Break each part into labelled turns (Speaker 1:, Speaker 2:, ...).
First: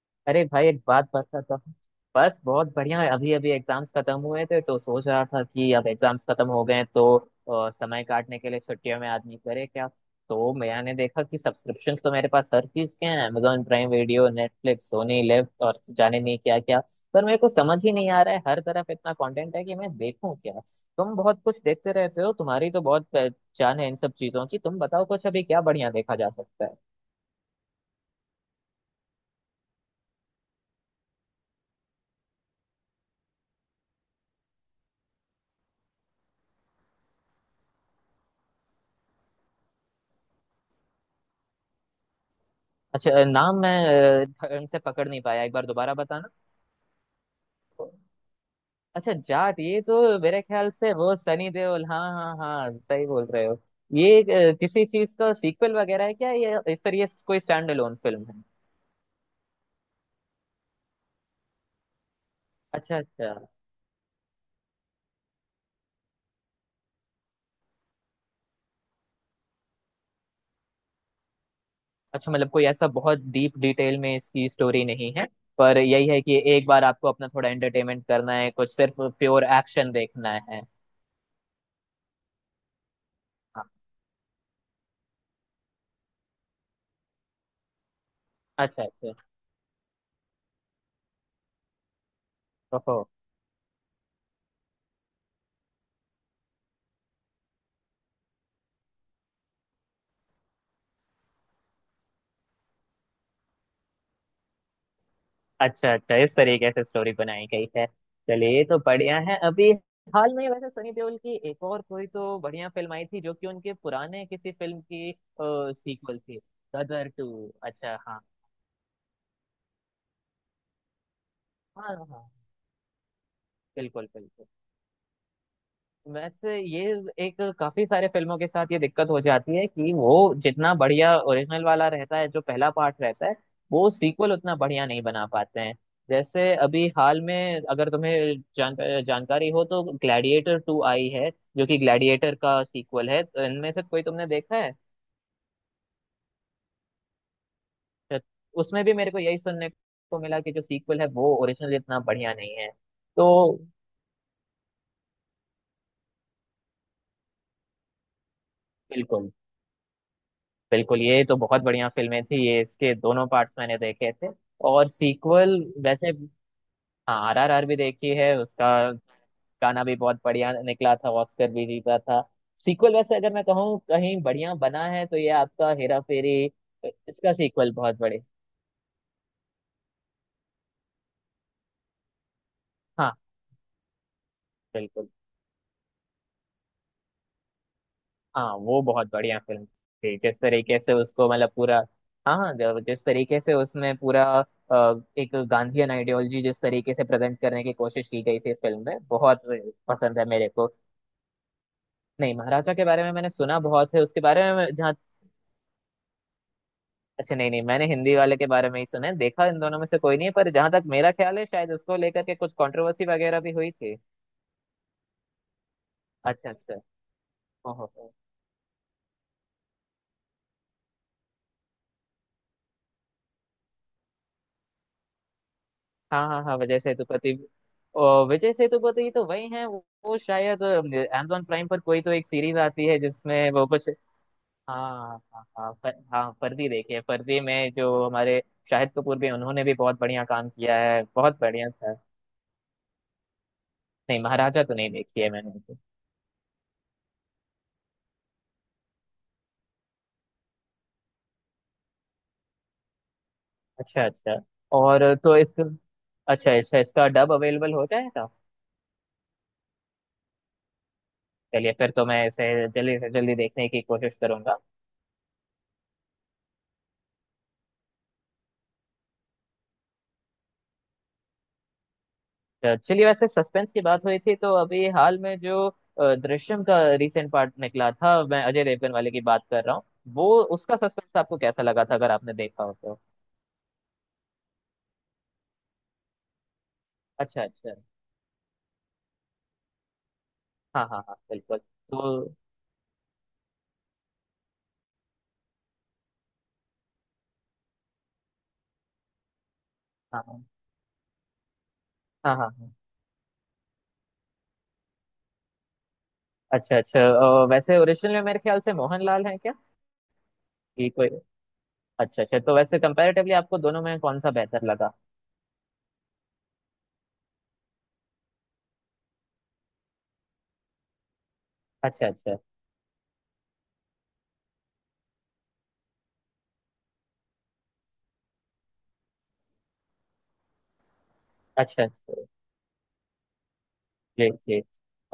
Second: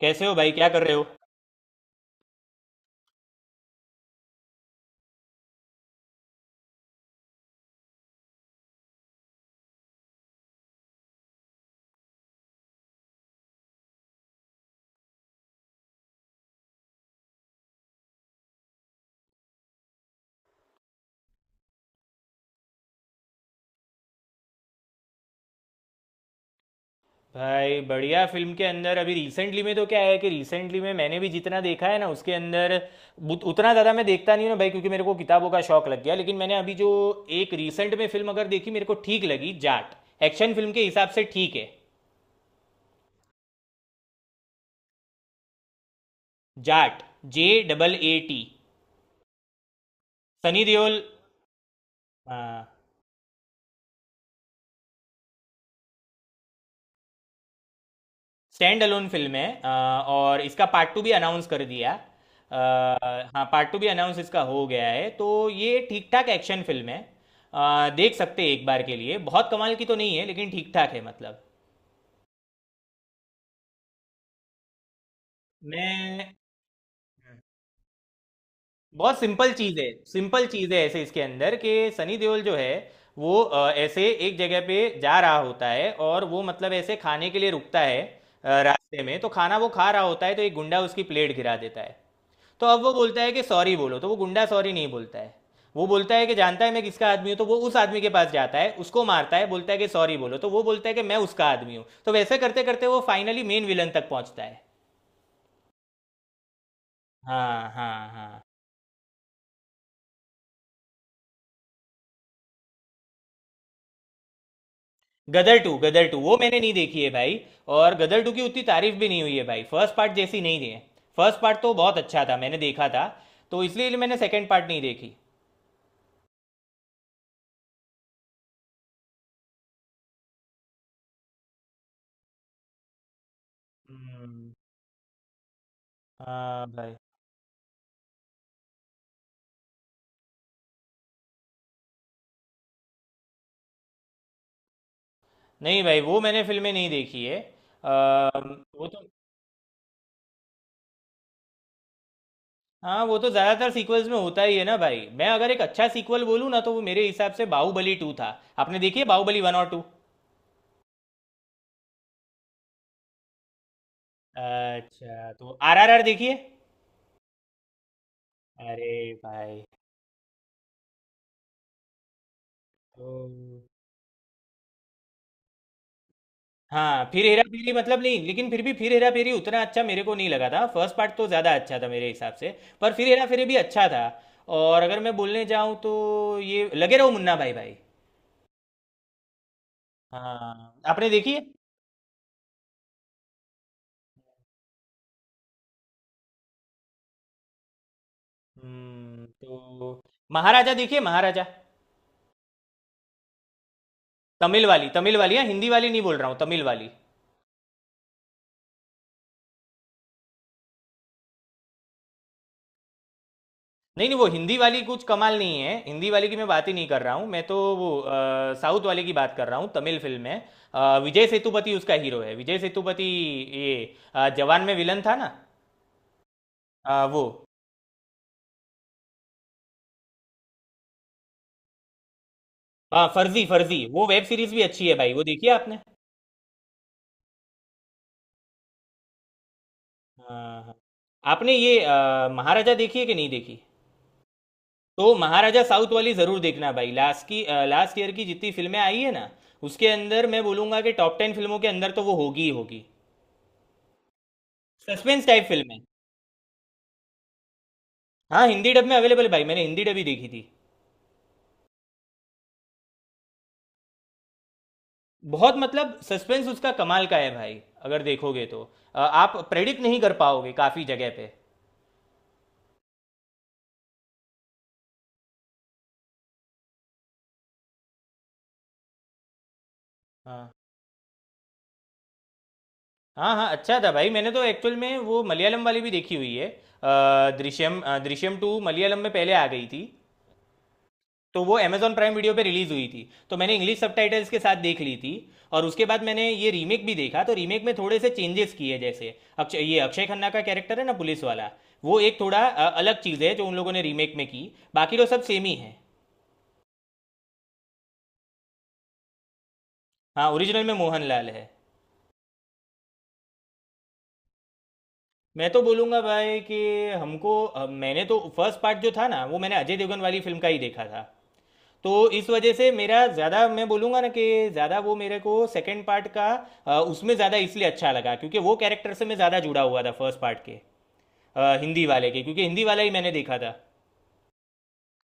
Speaker 1: कैसे हो
Speaker 2: अरे
Speaker 1: भाई?
Speaker 2: भाई,
Speaker 1: क्या
Speaker 2: एक
Speaker 1: कर रहे हो?
Speaker 2: बात बताता हूँ। बस बहुत बढ़िया है। अभी अभी एग्जाम्स खत्म हुए थे, तो सोच रहा था कि अब एग्जाम्स खत्म हो गए हैं, तो समय काटने के लिए छुट्टियों में आदमी करे क्या। तो मैंने देखा कि सब्सक्रिप्शंस तो मेरे पास हर चीज के हैं, Amazon Prime Video, Netflix, Sony LIV और जाने नहीं क्या क्या। पर मेरे को समझ ही नहीं आ रहा है, हर तरफ इतना कंटेंट है कि मैं देखूं क्या। तुम बहुत कुछ देखते रहते हो, तुम्हारी तो बहुत पहचान है इन सब चीजों की। तुम बताओ कुछ, अभी क्या बढ़िया देखा जा सकता है।
Speaker 1: भाई बढ़िया फिल्म के अंदर अभी रिसेंटली में तो क्या है कि रिसेंटली में मैंने भी जितना देखा है ना उसके अंदर उतना ज़्यादा मैं देखता नहीं हूँ ना भाई, क्योंकि मेरे को किताबों का शौक लग गया। लेकिन मैंने अभी जो एक रिसेंट में फिल्म अगर देखी मेरे को ठीक लगी, जाट। एक्शन फिल्म के हिसाब से ठीक है।
Speaker 2: अच्छा, नाम मैं ढंग से पकड़ नहीं पाया, एक बार दोबारा बताना।
Speaker 1: जाट। JAAT।
Speaker 2: अच्छा, जाट। ये तो मेरे
Speaker 1: सनी
Speaker 2: ख्याल से
Speaker 1: देओल।
Speaker 2: वो सनी देओल। हाँ हाँ
Speaker 1: हाँ।
Speaker 2: हाँ, सही बोल रहे हो। ये किसी चीज का सीक्वल वगैरह है क्या ये, या फिर ये कोई स्टैंड अलोन फिल्म है।
Speaker 1: स्टैंड अलोन फिल्म है। और इसका पार्ट टू भी अनाउंस कर दिया।
Speaker 2: अच्छा अच्छा।
Speaker 1: हाँ, पार्ट टू भी अनाउंस इसका हो गया है, तो ये ठीक ठाक एक्शन फिल्म है। देख सकते हैं एक बार के लिए। बहुत कमाल की तो नहीं है, लेकिन ठीक ठाक है, मतलब
Speaker 2: अच्छा, मतलब कोई ऐसा बहुत डीप डिटेल में इसकी स्टोरी नहीं है, पर यही है
Speaker 1: मैं,
Speaker 2: कि एक बार आपको अपना थोड़ा एंटरटेनमेंट करना है, कुछ सिर्फ
Speaker 1: बहुत
Speaker 2: प्योर
Speaker 1: सिंपल चीज है।
Speaker 2: एक्शन देखना
Speaker 1: सिंपल
Speaker 2: है।
Speaker 1: चीज है ऐसे इसके अंदर कि सनी देओल जो है वो
Speaker 2: हाँ।
Speaker 1: ऐसे एक जगह पे जा रहा होता है, और वो मतलब ऐसे खाने के लिए रुकता है।
Speaker 2: अच्छा
Speaker 1: रास्ते
Speaker 2: अच्छा।
Speaker 1: में तो खाना वो खा रहा होता है, तो एक गुंडा उसकी प्लेट गिरा देता है। तो अब वो
Speaker 2: ओहो।
Speaker 1: बोलता है कि सॉरी बोलो, तो वो गुंडा सॉरी नहीं बोलता है। वो बोलता है कि जानता है मैं किसका आदमी हूँ, तो वो उस आदमी के पास जाता है, उसको मारता है, बोलता है कि सॉरी बोलो, तो वो बोलता है कि मैं उसका आदमी हूँ, तो वैसे करते करते वो फाइनली मेन विलन तक पहुंचता है।
Speaker 2: अच्छा अच्छा, इस तरीके से स्टोरी बनाई गई
Speaker 1: हाँ
Speaker 2: है।
Speaker 1: हाँ हाँ।
Speaker 2: चलिए, ये तो बढ़िया है। अभी हाल में वैसे सनी देओल की एक और कोई तो बढ़िया फिल्म आई थी, जो कि उनके पुराने किसी फिल्म की
Speaker 1: Gadar two, Gadar two
Speaker 2: sequel
Speaker 1: वो
Speaker 2: थी।
Speaker 1: मैंने नहीं देखी है
Speaker 2: गदर
Speaker 1: भाई।
Speaker 2: टू,
Speaker 1: और
Speaker 2: अच्छा हाँ।
Speaker 1: गदर टू की उतनी तारीफ भी नहीं हुई है भाई, फर्स्ट पार्ट जैसी नहीं है। फर्स्ट पार्ट तो
Speaker 2: हाँ
Speaker 1: बहुत
Speaker 2: हाँ
Speaker 1: अच्छा
Speaker 2: हाँ।
Speaker 1: था, मैंने देखा था। तो इसलिए
Speaker 2: बिल्कुल
Speaker 1: मैंने
Speaker 2: बिल्कुल।
Speaker 1: सेकंड पार्ट नहीं देखी।
Speaker 2: वैसे ये एक, काफी सारे फिल्मों के साथ ये दिक्कत हो जाती है कि वो जितना बढ़िया ओरिजिनल वाला रहता है, जो पहला पार्ट रहता है, वो सीक्वल
Speaker 1: हम्म।
Speaker 2: उतना बढ़िया नहीं बना पाते हैं। जैसे
Speaker 1: हाँ
Speaker 2: अभी
Speaker 1: भाई।
Speaker 2: हाल में, अगर तुम्हें जानकारी हो तो ग्लैडिएटर टू आई है, जो कि ग्लैडिएटर का सीक्वल है, तो इनमें से कोई तुमने देखा है।
Speaker 1: नहीं भाई, वो मैंने फिल्में नहीं देखी है। अ,
Speaker 2: तो उसमें
Speaker 1: वो
Speaker 2: भी
Speaker 1: तो,
Speaker 2: मेरे को यही सुनने को मिला कि जो सीक्वल है वो ओरिजिनल इतना बढ़िया नहीं है।
Speaker 1: हाँ वो
Speaker 2: तो
Speaker 1: तो ज्यादातर सीक्वल्स में होता ही है ना भाई, मैं अगर एक अच्छा सीक्वल बोलूँ ना तो वो मेरे हिसाब से बाहुबली टू था। आपने देखी है
Speaker 2: बिल्कुल
Speaker 1: बाहुबली वन और टू?
Speaker 2: बिल्कुल, ये तो बहुत बढ़िया फिल्में थी ये, इसके दोनों पार्ट्स मैंने देखे थे। और
Speaker 1: अच्छा, तो
Speaker 2: सीक्वल
Speaker 1: RRR
Speaker 2: वैसे,
Speaker 1: देखिए।
Speaker 2: हाँ RRR भी देखी है उसका।
Speaker 1: अरे भाई,
Speaker 2: गाना भी बहुत बढ़िया निकला था, ऑस्कर भी जीता था। सीक्वल वैसे
Speaker 1: तो,
Speaker 2: अगर मैं कहूँ कहीं बढ़िया बना है तो ये आपका हेरा फेरी,
Speaker 1: हाँ फिर
Speaker 2: इसका
Speaker 1: हेरा
Speaker 2: सीक्वल
Speaker 1: फेरी
Speaker 2: बहुत
Speaker 1: मतलब नहीं,
Speaker 2: बढ़िया।
Speaker 1: लेकिन फिर भी फिर हेरा फेरी उतना अच्छा मेरे को नहीं लगा था। फर्स्ट पार्ट तो ज़्यादा अच्छा था मेरे हिसाब से। पर फिर
Speaker 2: हाँ।
Speaker 1: हेरा फेरी भी अच्छा था। और अगर
Speaker 2: बिल्कुल।
Speaker 1: मैं बोलने जाऊँ तो ये लगे रहो मुन्ना भाई, भाई।
Speaker 2: हाँ, वो बहुत बढ़िया फिल्म थी, जिस तरीके
Speaker 1: हाँ,
Speaker 2: से
Speaker 1: आपने
Speaker 2: उसको
Speaker 1: देखी है?
Speaker 2: मतलब पूरा, हाँ जिस तरीके से उसमें पूरा एक गांधीयन आइडियोलॉजी जिस तरीके से प्रेजेंट करने की कोशिश की गई थी फिल्म में, बहुत
Speaker 1: तो
Speaker 2: पसंद है मेरे को।
Speaker 1: महाराजा देखिए, महाराजा।
Speaker 2: नहीं, महाराजा के बारे में मैंने सुना बहुत है, उसके बारे में
Speaker 1: तमिल वाली,
Speaker 2: जहाँ।
Speaker 1: तमिल वाली है, हिंदी वाली नहीं बोल रहा हूँ, तमिल वाली।
Speaker 2: अच्छा, नहीं नहीं, मैंने हिंदी वाले के बारे में ही सुना है, देखा इन दोनों में से कोई नहीं है, पर जहां तक मेरा ख्याल है शायद उसको लेकर के कुछ कंट्रोवर्सी वगैरह भी हुई थी।
Speaker 1: नहीं नहीं, वो हिंदी वाली कुछ कमाल नहीं है। हिंदी वाली की मैं
Speaker 2: अच्छा
Speaker 1: बात ही
Speaker 2: अच्छा।
Speaker 1: नहीं कर रहा हूँ, मैं तो
Speaker 2: ओहो।
Speaker 1: वो साउथ वाले की बात कर रहा हूँ, तमिल फिल्म है। विजय सेतुपति उसका हीरो है, विजय सेतुपति। ये जवान में विलन था ना।
Speaker 2: हाँ हाँ हाँ, विजय
Speaker 1: वो,
Speaker 2: सेतुपति। ओ, विजय सेतुपति तो वही हैं। वो शायद अमेजोन प्राइम पर कोई तो एक सीरीज आती है
Speaker 1: हाँ फर्जी,
Speaker 2: जिसमें वो
Speaker 1: फर्जी
Speaker 2: कुछ,
Speaker 1: वो वेब सीरीज भी अच्छी है भाई,
Speaker 2: हाँ
Speaker 1: वो
Speaker 2: हाँ
Speaker 1: देखी है
Speaker 2: हाँ,
Speaker 1: आपने?
Speaker 2: पर, हाँ फर्जी। देखिए फर्जी में जो हमारे शाहिद कपूर, भी उन्होंने भी बहुत बढ़िया काम
Speaker 1: हाँ हाँ।
Speaker 2: किया है, बहुत
Speaker 1: आपने
Speaker 2: बढ़िया
Speaker 1: ये
Speaker 2: था।
Speaker 1: महाराजा देखी है कि नहीं देखी?
Speaker 2: नहीं, महाराजा तो नहीं
Speaker 1: तो
Speaker 2: देखी है मैंने
Speaker 1: महाराजा
Speaker 2: तो।
Speaker 1: साउथ वाली जरूर देखना भाई। लास्ट ईयर की जितनी फिल्में आई है ना उसके अंदर मैं बोलूंगा कि टॉप 10 फिल्मों के अंदर तो वो होगी ही होगी।
Speaker 2: अच्छा अच्छा। और
Speaker 1: सस्पेंस
Speaker 2: तो
Speaker 1: टाइप
Speaker 2: इसका,
Speaker 1: फिल्म है।
Speaker 2: अच्छा अच्छा, इसका डब अवेलेबल हो जाएगा।
Speaker 1: हाँ, हिंदी डब में अवेलेबल है भाई, मैंने हिंदी डब ही देखी थी।
Speaker 2: चलिए, फिर तो मैं इसे जल्दी से जल्दी देखने की कोशिश करूंगा।
Speaker 1: बहुत मतलब सस्पेंस उसका कमाल का है भाई, अगर देखोगे तो आप प्रेडिक्ट नहीं कर पाओगे काफ़ी जगह पे।
Speaker 2: चलिए, वैसे सस्पेंस की बात हुई थी, तो अभी हाल में जो दृश्यम का रिसेंट पार्ट निकला था, मैं अजय देवगन वाले की बात कर रहा हूँ, वो
Speaker 1: हाँ
Speaker 2: उसका सस्पेंस आपको कैसा लगा था, अगर आपने देखा हो तो।
Speaker 1: हाँ हाँ। अच्छा था भाई, मैंने तो एक्चुअल में वो मलयालम वाली भी देखी हुई है।
Speaker 2: अच्छा अच्छा।
Speaker 1: दृश्यम, दृश्यम टू मलयालम में पहले आ गई थी।
Speaker 2: हाँ हाँ हाँ,
Speaker 1: तो वो
Speaker 2: बिल्कुल।
Speaker 1: अमेजॉन प्राइम वीडियो
Speaker 2: तो
Speaker 1: पे रिलीज हुई थी। तो मैंने इंग्लिश सबटाइटल्स के साथ देख ली थी। और उसके बाद मैंने ये रीमेक भी देखा, तो रीमेक में थोड़े से चेंजेस किए, जैसे अक्षय, ये अक्षय
Speaker 2: हाँ
Speaker 1: खन्ना का
Speaker 2: हाँ
Speaker 1: कैरेक्टर है ना, पुलिस वाला, वो एक
Speaker 2: हाँ
Speaker 1: थोड़ा
Speaker 2: हाँ हाँ।
Speaker 1: अलग चीज़ है जो उन लोगों ने रीमेक में की। बाकी तो सब सेम ही है।
Speaker 2: अच्छा अच्छा। वैसे ओरिजिनल में मेरे ख्याल से मोहनलाल है क्या,
Speaker 1: हाँ, ओरिजिनल में
Speaker 2: कि कोई,
Speaker 1: मोहनलाल है।
Speaker 2: अच्छा अच्छा। तो वैसे कंपैरेटिवली आपको दोनों में कौन सा बेहतर लगा।
Speaker 1: मैं तो बोलूँगा भाई कि हमको, मैंने तो फर्स्ट पार्ट जो था ना वो मैंने अजय देवगन वाली फिल्म का ही देखा था।
Speaker 2: अच्छा
Speaker 1: तो इस
Speaker 2: अच्छा।
Speaker 1: वजह से मेरा ज़्यादा, मैं बोलूँगा ना कि ज़्यादा वो मेरे को सेकंड पार्ट का उसमें ज़्यादा इसलिए अच्छा लगा क्योंकि वो कैरेक्टर से मैं ज़्यादा जुड़ा हुआ था फर्स्ट पार्ट के,
Speaker 2: अच्छा
Speaker 1: हिंदी वाले
Speaker 2: अच्छा।
Speaker 1: के, क्योंकि हिंदी वाला ही मैंने देखा था।
Speaker 2: जी जी।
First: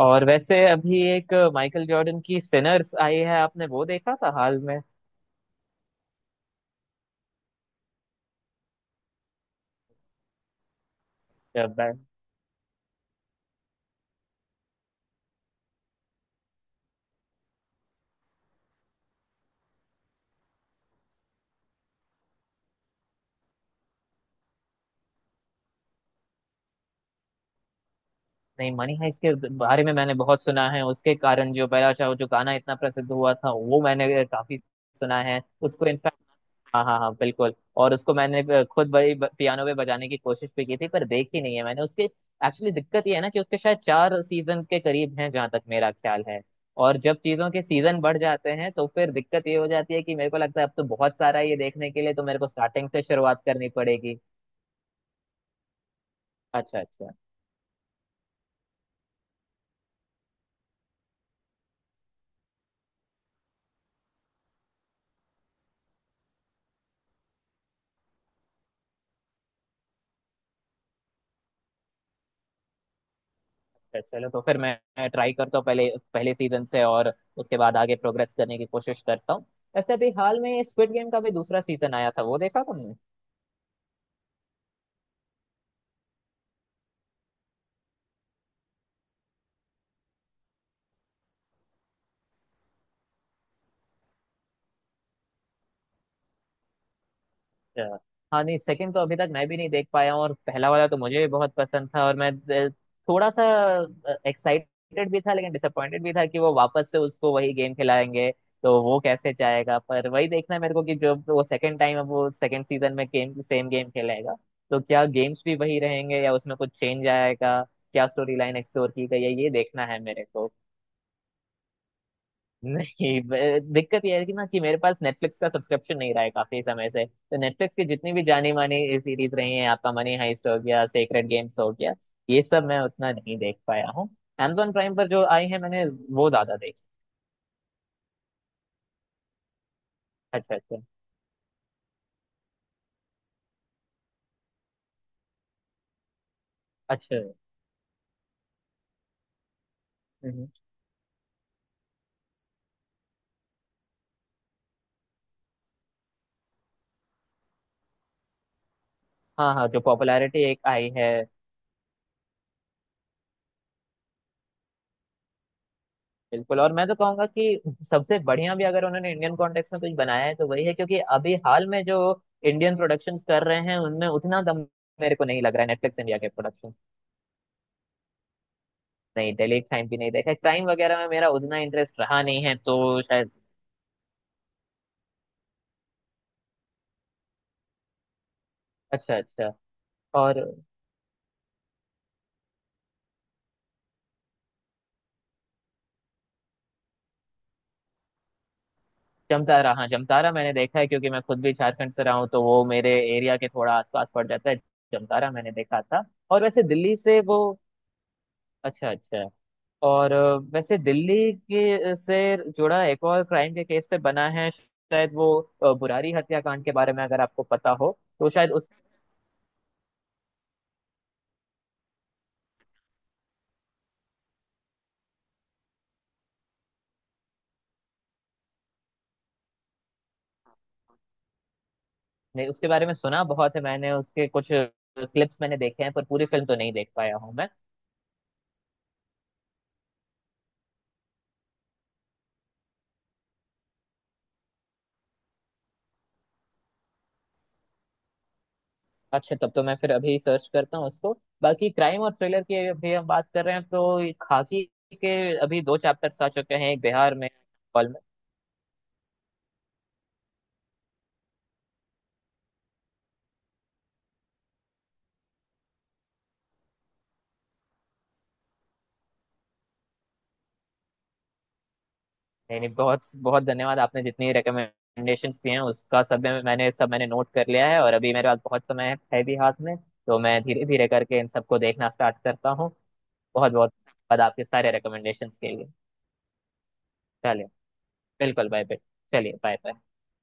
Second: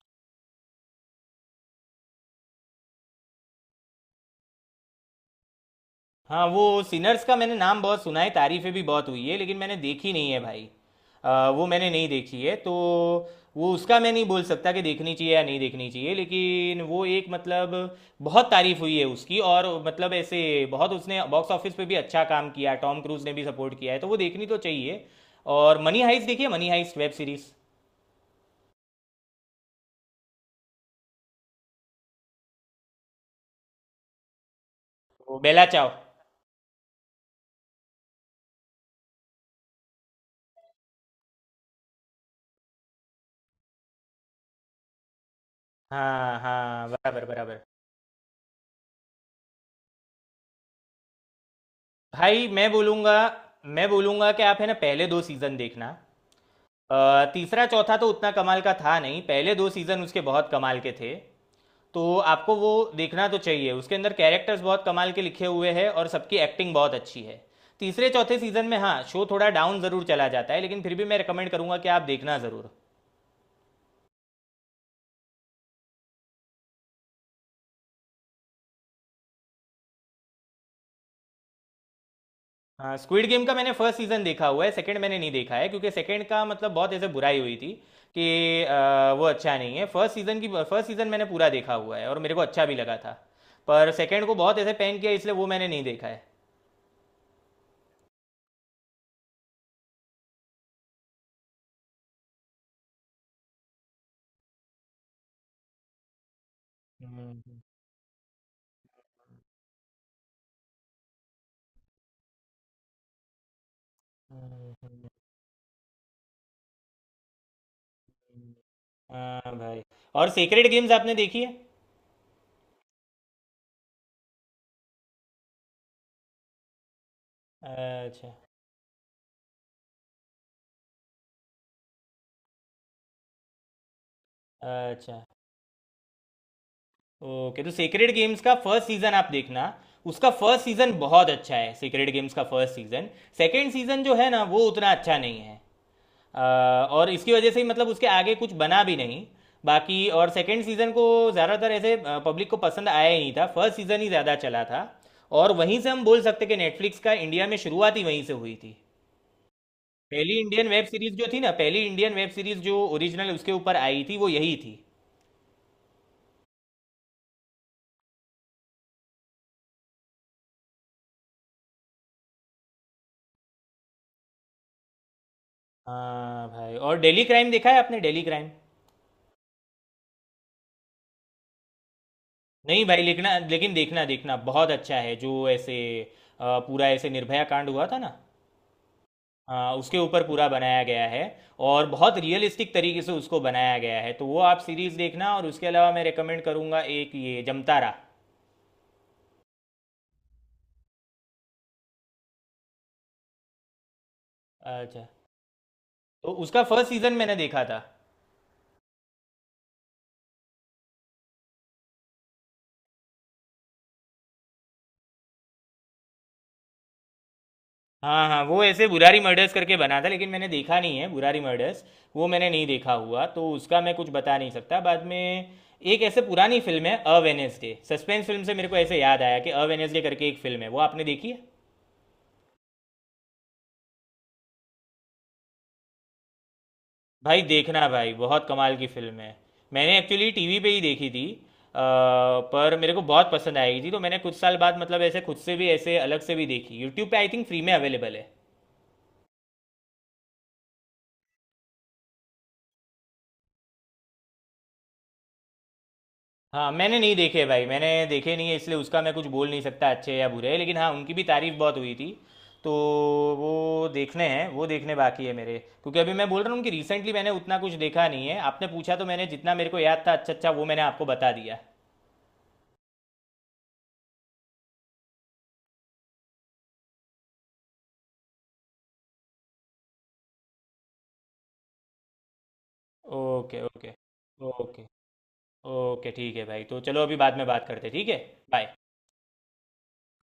Speaker 2: और वैसे अभी एक माइकल जॉर्डन की सिनर्स आई है, आपने वो देखा था हाल में।
Speaker 1: हाँ, वो सिनर्स का मैंने नाम बहुत सुना है, तारीफें भी बहुत हुई है, लेकिन मैंने देखी नहीं है भाई। वो मैंने
Speaker 2: बैट।
Speaker 1: नहीं देखी है, तो वो उसका मैं नहीं बोल सकता कि देखनी चाहिए या नहीं देखनी चाहिए, लेकिन वो एक मतलब, बहुत तारीफ हुई है उसकी, और मतलब ऐसे बहुत उसने बॉक्स ऑफिस पे भी अच्छा काम किया, टॉम क्रूज ने भी सपोर्ट किया है, तो वो देखनी तो चाहिए। और मनी हाइस्ट देखिए, मनी हाइस्ट वेब सीरीज।
Speaker 2: नहीं मनी है, इसके बारे में मैंने बहुत सुना है। उसके कारण जो पहला चाहो, जो गाना इतना प्रसिद्ध हुआ था, वो मैंने काफी सुना
Speaker 1: वो
Speaker 2: है
Speaker 1: बेला
Speaker 2: उसको,
Speaker 1: चाव।
Speaker 2: इनफैक्ट। हाँ हाँ हाँ, बिल्कुल, और उसको मैंने खुद बड़ी पियानो पे बजाने की कोशिश भी की थी, पर देखी नहीं है मैंने उसके। एक्चुअली दिक्कत ये है ना कि उसके शायद चार सीजन के करीब हैं, जहां तक मेरा ख्याल
Speaker 1: हाँ
Speaker 2: है।
Speaker 1: हाँ,
Speaker 2: और जब
Speaker 1: बराबर
Speaker 2: चीजों के
Speaker 1: बराबर।
Speaker 2: सीजन बढ़ जाते हैं, तो फिर दिक्कत ये हो जाती है कि मेरे को लगता है अब तो बहुत सारा है ये देखने के लिए, तो मेरे
Speaker 1: भाई
Speaker 2: को
Speaker 1: मैं
Speaker 2: स्टार्टिंग से
Speaker 1: बोलूँगा
Speaker 2: शुरुआत करनी
Speaker 1: मैं
Speaker 2: पड़ेगी।
Speaker 1: बोलूँगा कि आप है ना पहले दो सीज़न देखना।
Speaker 2: अच्छा अच्छा
Speaker 1: तीसरा चौथा तो उतना कमाल का था नहीं, पहले दो सीजन उसके बहुत कमाल के थे। तो आपको वो देखना तो चाहिए। उसके अंदर कैरेक्टर्स बहुत कमाल के लिखे हुए हैं, और सबकी एक्टिंग बहुत अच्छी है। तीसरे चौथे सीजन में हाँ शो थोड़ा डाउन ज़रूर चला जाता है, लेकिन फिर भी मैं रिकमेंड करूंगा कि आप देखना ज़रूर।
Speaker 2: है। चलो, तो फिर मैं ट्राई करता हूँ पहले, पहले सीजन से, और उसके बाद आगे प्रोग्रेस करने की कोशिश करता हूँ। ऐसे अभी हाल में स्क्विड गेम का भी दूसरा सीजन आया था, वो देखा तुमने।
Speaker 1: हाँ, स्क्विड गेम का मैंने फर्स्ट सीजन देखा हुआ है, सेकंड मैंने नहीं देखा है, क्योंकि सेकंड का मतलब बहुत ऐसे बुराई हुई थी कि वो अच्छा नहीं है। फर्स्ट सीजन मैंने पूरा देखा हुआ है और मेरे को अच्छा भी लगा था। पर सेकंड को बहुत ऐसे पैन किया, इसलिए वो मैंने नहीं देखा है।
Speaker 2: अच्छा। हाँ, नहीं सेकंड तो अभी तक मैं भी नहीं देख पाया हूँ, और पहला वाला तो मुझे भी बहुत पसंद था, और मैं अ, थोड़ा सा एक्साइटेड भी था, लेकिन डिसअपॉइंटेड भी था कि वो वापस से उसको वही
Speaker 1: हम्म,
Speaker 2: गेम खिलाएंगे। तो वो कैसे जाएगा। पर वही देखना है मेरे को कि जो वो सेकंड टाइम, अब वो सेकंड सीजन में गेम, सेम गेम खेलेगा, तो क्या गेम्स भी वही रहेंगे, या उसमें कुछ चेंज आएगा, क्या स्टोरी लाइन एक्सप्लोर की गई है, ये
Speaker 1: हाँ भाई।
Speaker 2: देखना है मेरे
Speaker 1: और
Speaker 2: को।
Speaker 1: सेक्रेड गेम्स आपने देखी है?
Speaker 2: नहीं, दिक्कत यह है कि ना कि मेरे पास नेटफ्लिक्स का सब्सक्रिप्शन नहीं रहा है काफी समय से, तो नेटफ्लिक्स की जितनी भी
Speaker 1: अच्छा
Speaker 2: जानी मानी सीरीज रही हैं, आपका मनी हाइस्ट हो गया, सेक्रेड गेम्स हो गया, ये सब मैं उतना नहीं देख पाया हूँ। Amazon प्राइम पर
Speaker 1: अच्छा।
Speaker 2: जो आई है मैंने, वो ज्यादा देखी।
Speaker 1: ओके, तो सेक्रेड गेम्स का फर्स्ट सीजन आप देखना। उसका
Speaker 2: अच्छा
Speaker 1: फर्स्ट
Speaker 2: अच्छा।
Speaker 1: सीजन बहुत अच्छा है, सेक्रेड गेम्स का फर्स्ट सीजन। सेकंड सीजन जो है ना वो उतना अच्छा नहीं है। अ, और
Speaker 2: अच्छा
Speaker 1: इसकी वजह से ही मतलब उसके आगे कुछ बना भी नहीं। बाकी और
Speaker 2: हम्म।
Speaker 1: सेकंड सीजन को ज़्यादातर ऐसे पब्लिक को पसंद आया ही नहीं था, फर्स्ट सीजन ही ज़्यादा चला था। और वहीं से हम बोल सकते कि नेटफ्लिक्स का इंडिया में शुरुआत ही वहीं से हुई थी।
Speaker 2: हाँ हाँ, जो
Speaker 1: पहली
Speaker 2: पॉपुलैरिटी एक
Speaker 1: इंडियन वेब
Speaker 2: आई है,
Speaker 1: सीरीज जो थी ना, पहली इंडियन वेब सीरीज जो ओरिजिनल उसके ऊपर आई थी वो यही थी।
Speaker 2: बिल्कुल। और मैं तो कहूंगा कि सबसे बढ़िया भी अगर उन्होंने इंडियन कॉन्टेक्स्ट में कुछ बनाया है तो वही है, क्योंकि अभी हाल में जो इंडियन प्रोडक्शंस कर रहे हैं उनमें उतना दम मेरे को नहीं लग रहा है, नेटफ्लिक्स इंडिया के
Speaker 1: हाँ
Speaker 2: प्रोडक्शन।
Speaker 1: भाई, और डेली क्राइम देखा है आपने, डेली क्राइम?
Speaker 2: नहीं, डेलीट टाइम भी नहीं देखा, क्राइम वगैरह में मेरा उतना इंटरेस्ट रहा नहीं है तो
Speaker 1: नहीं भाई, लिखना,
Speaker 2: शायद,
Speaker 1: लेकिन देखना देखना बहुत अच्छा है। जो ऐसे पूरा ऐसे निर्भया कांड हुआ था ना,
Speaker 2: अच्छा अच्छा।
Speaker 1: हाँ, उसके ऊपर
Speaker 2: और
Speaker 1: पूरा बनाया गया है, और बहुत रियलिस्टिक तरीके से उसको बनाया गया है, तो वो आप सीरीज देखना। और उसके अलावा मैं रेकमेंड करूँगा एक ये जमतारा।
Speaker 2: जमतारा, हाँ जमतारा मैंने देखा है, क्योंकि मैं खुद भी झारखंड से रहा हूँ तो वो मेरे एरिया के थोड़ा आसपास पड़ जाता है।
Speaker 1: अच्छा,
Speaker 2: जमतारा मैंने देखा था।
Speaker 1: तो
Speaker 2: और
Speaker 1: उसका
Speaker 2: वैसे
Speaker 1: फर्स्ट
Speaker 2: दिल्ली
Speaker 1: सीजन
Speaker 2: से
Speaker 1: मैंने
Speaker 2: वो,
Speaker 1: देखा था।
Speaker 2: अच्छा अच्छा। और वैसे दिल्ली के से जुड़ा एक और क्राइम के केस पे बना है, शायद वो बुरारी हत्याकांड के बारे में, अगर आपको पता हो
Speaker 1: हाँ
Speaker 2: तो
Speaker 1: हाँ,
Speaker 2: शायद
Speaker 1: वो
Speaker 2: उस,
Speaker 1: ऐसे बुरारी मर्डर्स करके बना था, लेकिन मैंने देखा नहीं है, बुरारी मर्डर्स वो मैंने नहीं देखा हुआ, तो उसका मैं कुछ बता नहीं सकता। बाद में, एक ऐसे पुरानी फिल्म है अ वेनेसडे, सस्पेंस फिल्म से मेरे को ऐसे याद आया कि अ वेनेसडे करके एक फिल्म है, वो आपने देखी है?
Speaker 2: नहीं, उसके बारे में सुना बहुत है मैंने, उसके कुछ क्लिप्स मैंने देखे हैं पर पूरी फिल्म तो नहीं देख पाया हूँ
Speaker 1: भाई
Speaker 2: मैं।
Speaker 1: देखना भाई, बहुत कमाल की फिल्म है। मैंने एक्चुअली टीवी पे ही देखी थी, अ, पर मेरे को बहुत पसंद आई थी, तो मैंने कुछ साल बाद मतलब ऐसे खुद से भी ऐसे अलग से भी देखी, यूट्यूब पे आई थिंक फ्री में अवेलेबल है।
Speaker 2: अच्छा, तब तो मैं फिर अभी सर्च करता हूँ उसको। बाकी क्राइम और थ्रिलर की अभी हम बात कर रहे हैं तो, ये खाकी के अभी दो चैप्टर्स आ चुके
Speaker 1: हाँ,
Speaker 2: हैं, एक
Speaker 1: मैंने नहीं
Speaker 2: बिहार में,
Speaker 1: देखे भाई, मैंने
Speaker 2: भोपाल में।
Speaker 1: देखे नहीं है, इसलिए उसका मैं कुछ बोल नहीं सकता अच्छे या बुरे, लेकिन हाँ उनकी भी तारीफ बहुत हुई थी। तो वो देखने हैं, वो देखने बाकी है मेरे। क्योंकि अभी मैं बोल रहा हूँ कि रिसेंटली मैंने उतना कुछ देखा नहीं है, आपने पूछा तो मैंने जितना मेरे को याद था अच्छा अच्छा वो मैंने आपको बता दिया।
Speaker 2: नहीं नहीं, बहुत बहुत धन्यवाद। आपने जितनी रिकमेंडेशंस दी हैं उसका सब मैंने सब, मैंने नोट कर लिया है, और अभी मेरे पास बहुत समय है भी हाथ में, तो मैं धीरे धीरे करके इन सबको देखना स्टार्ट करता हूँ। बहुत
Speaker 1: ओके
Speaker 2: बहुत
Speaker 1: ओके।
Speaker 2: धन्यवाद आपके सारे
Speaker 1: ओके
Speaker 2: रिकमेंडेशंस के लिए।
Speaker 1: ओके, ठीक है भाई, तो चलो अभी बाद में
Speaker 2: चलिए,
Speaker 1: बात करते हैं, ठीक है?
Speaker 2: बिल्कुल, बाय
Speaker 1: बाय।
Speaker 2: बाय। चलिए, बाय बाय।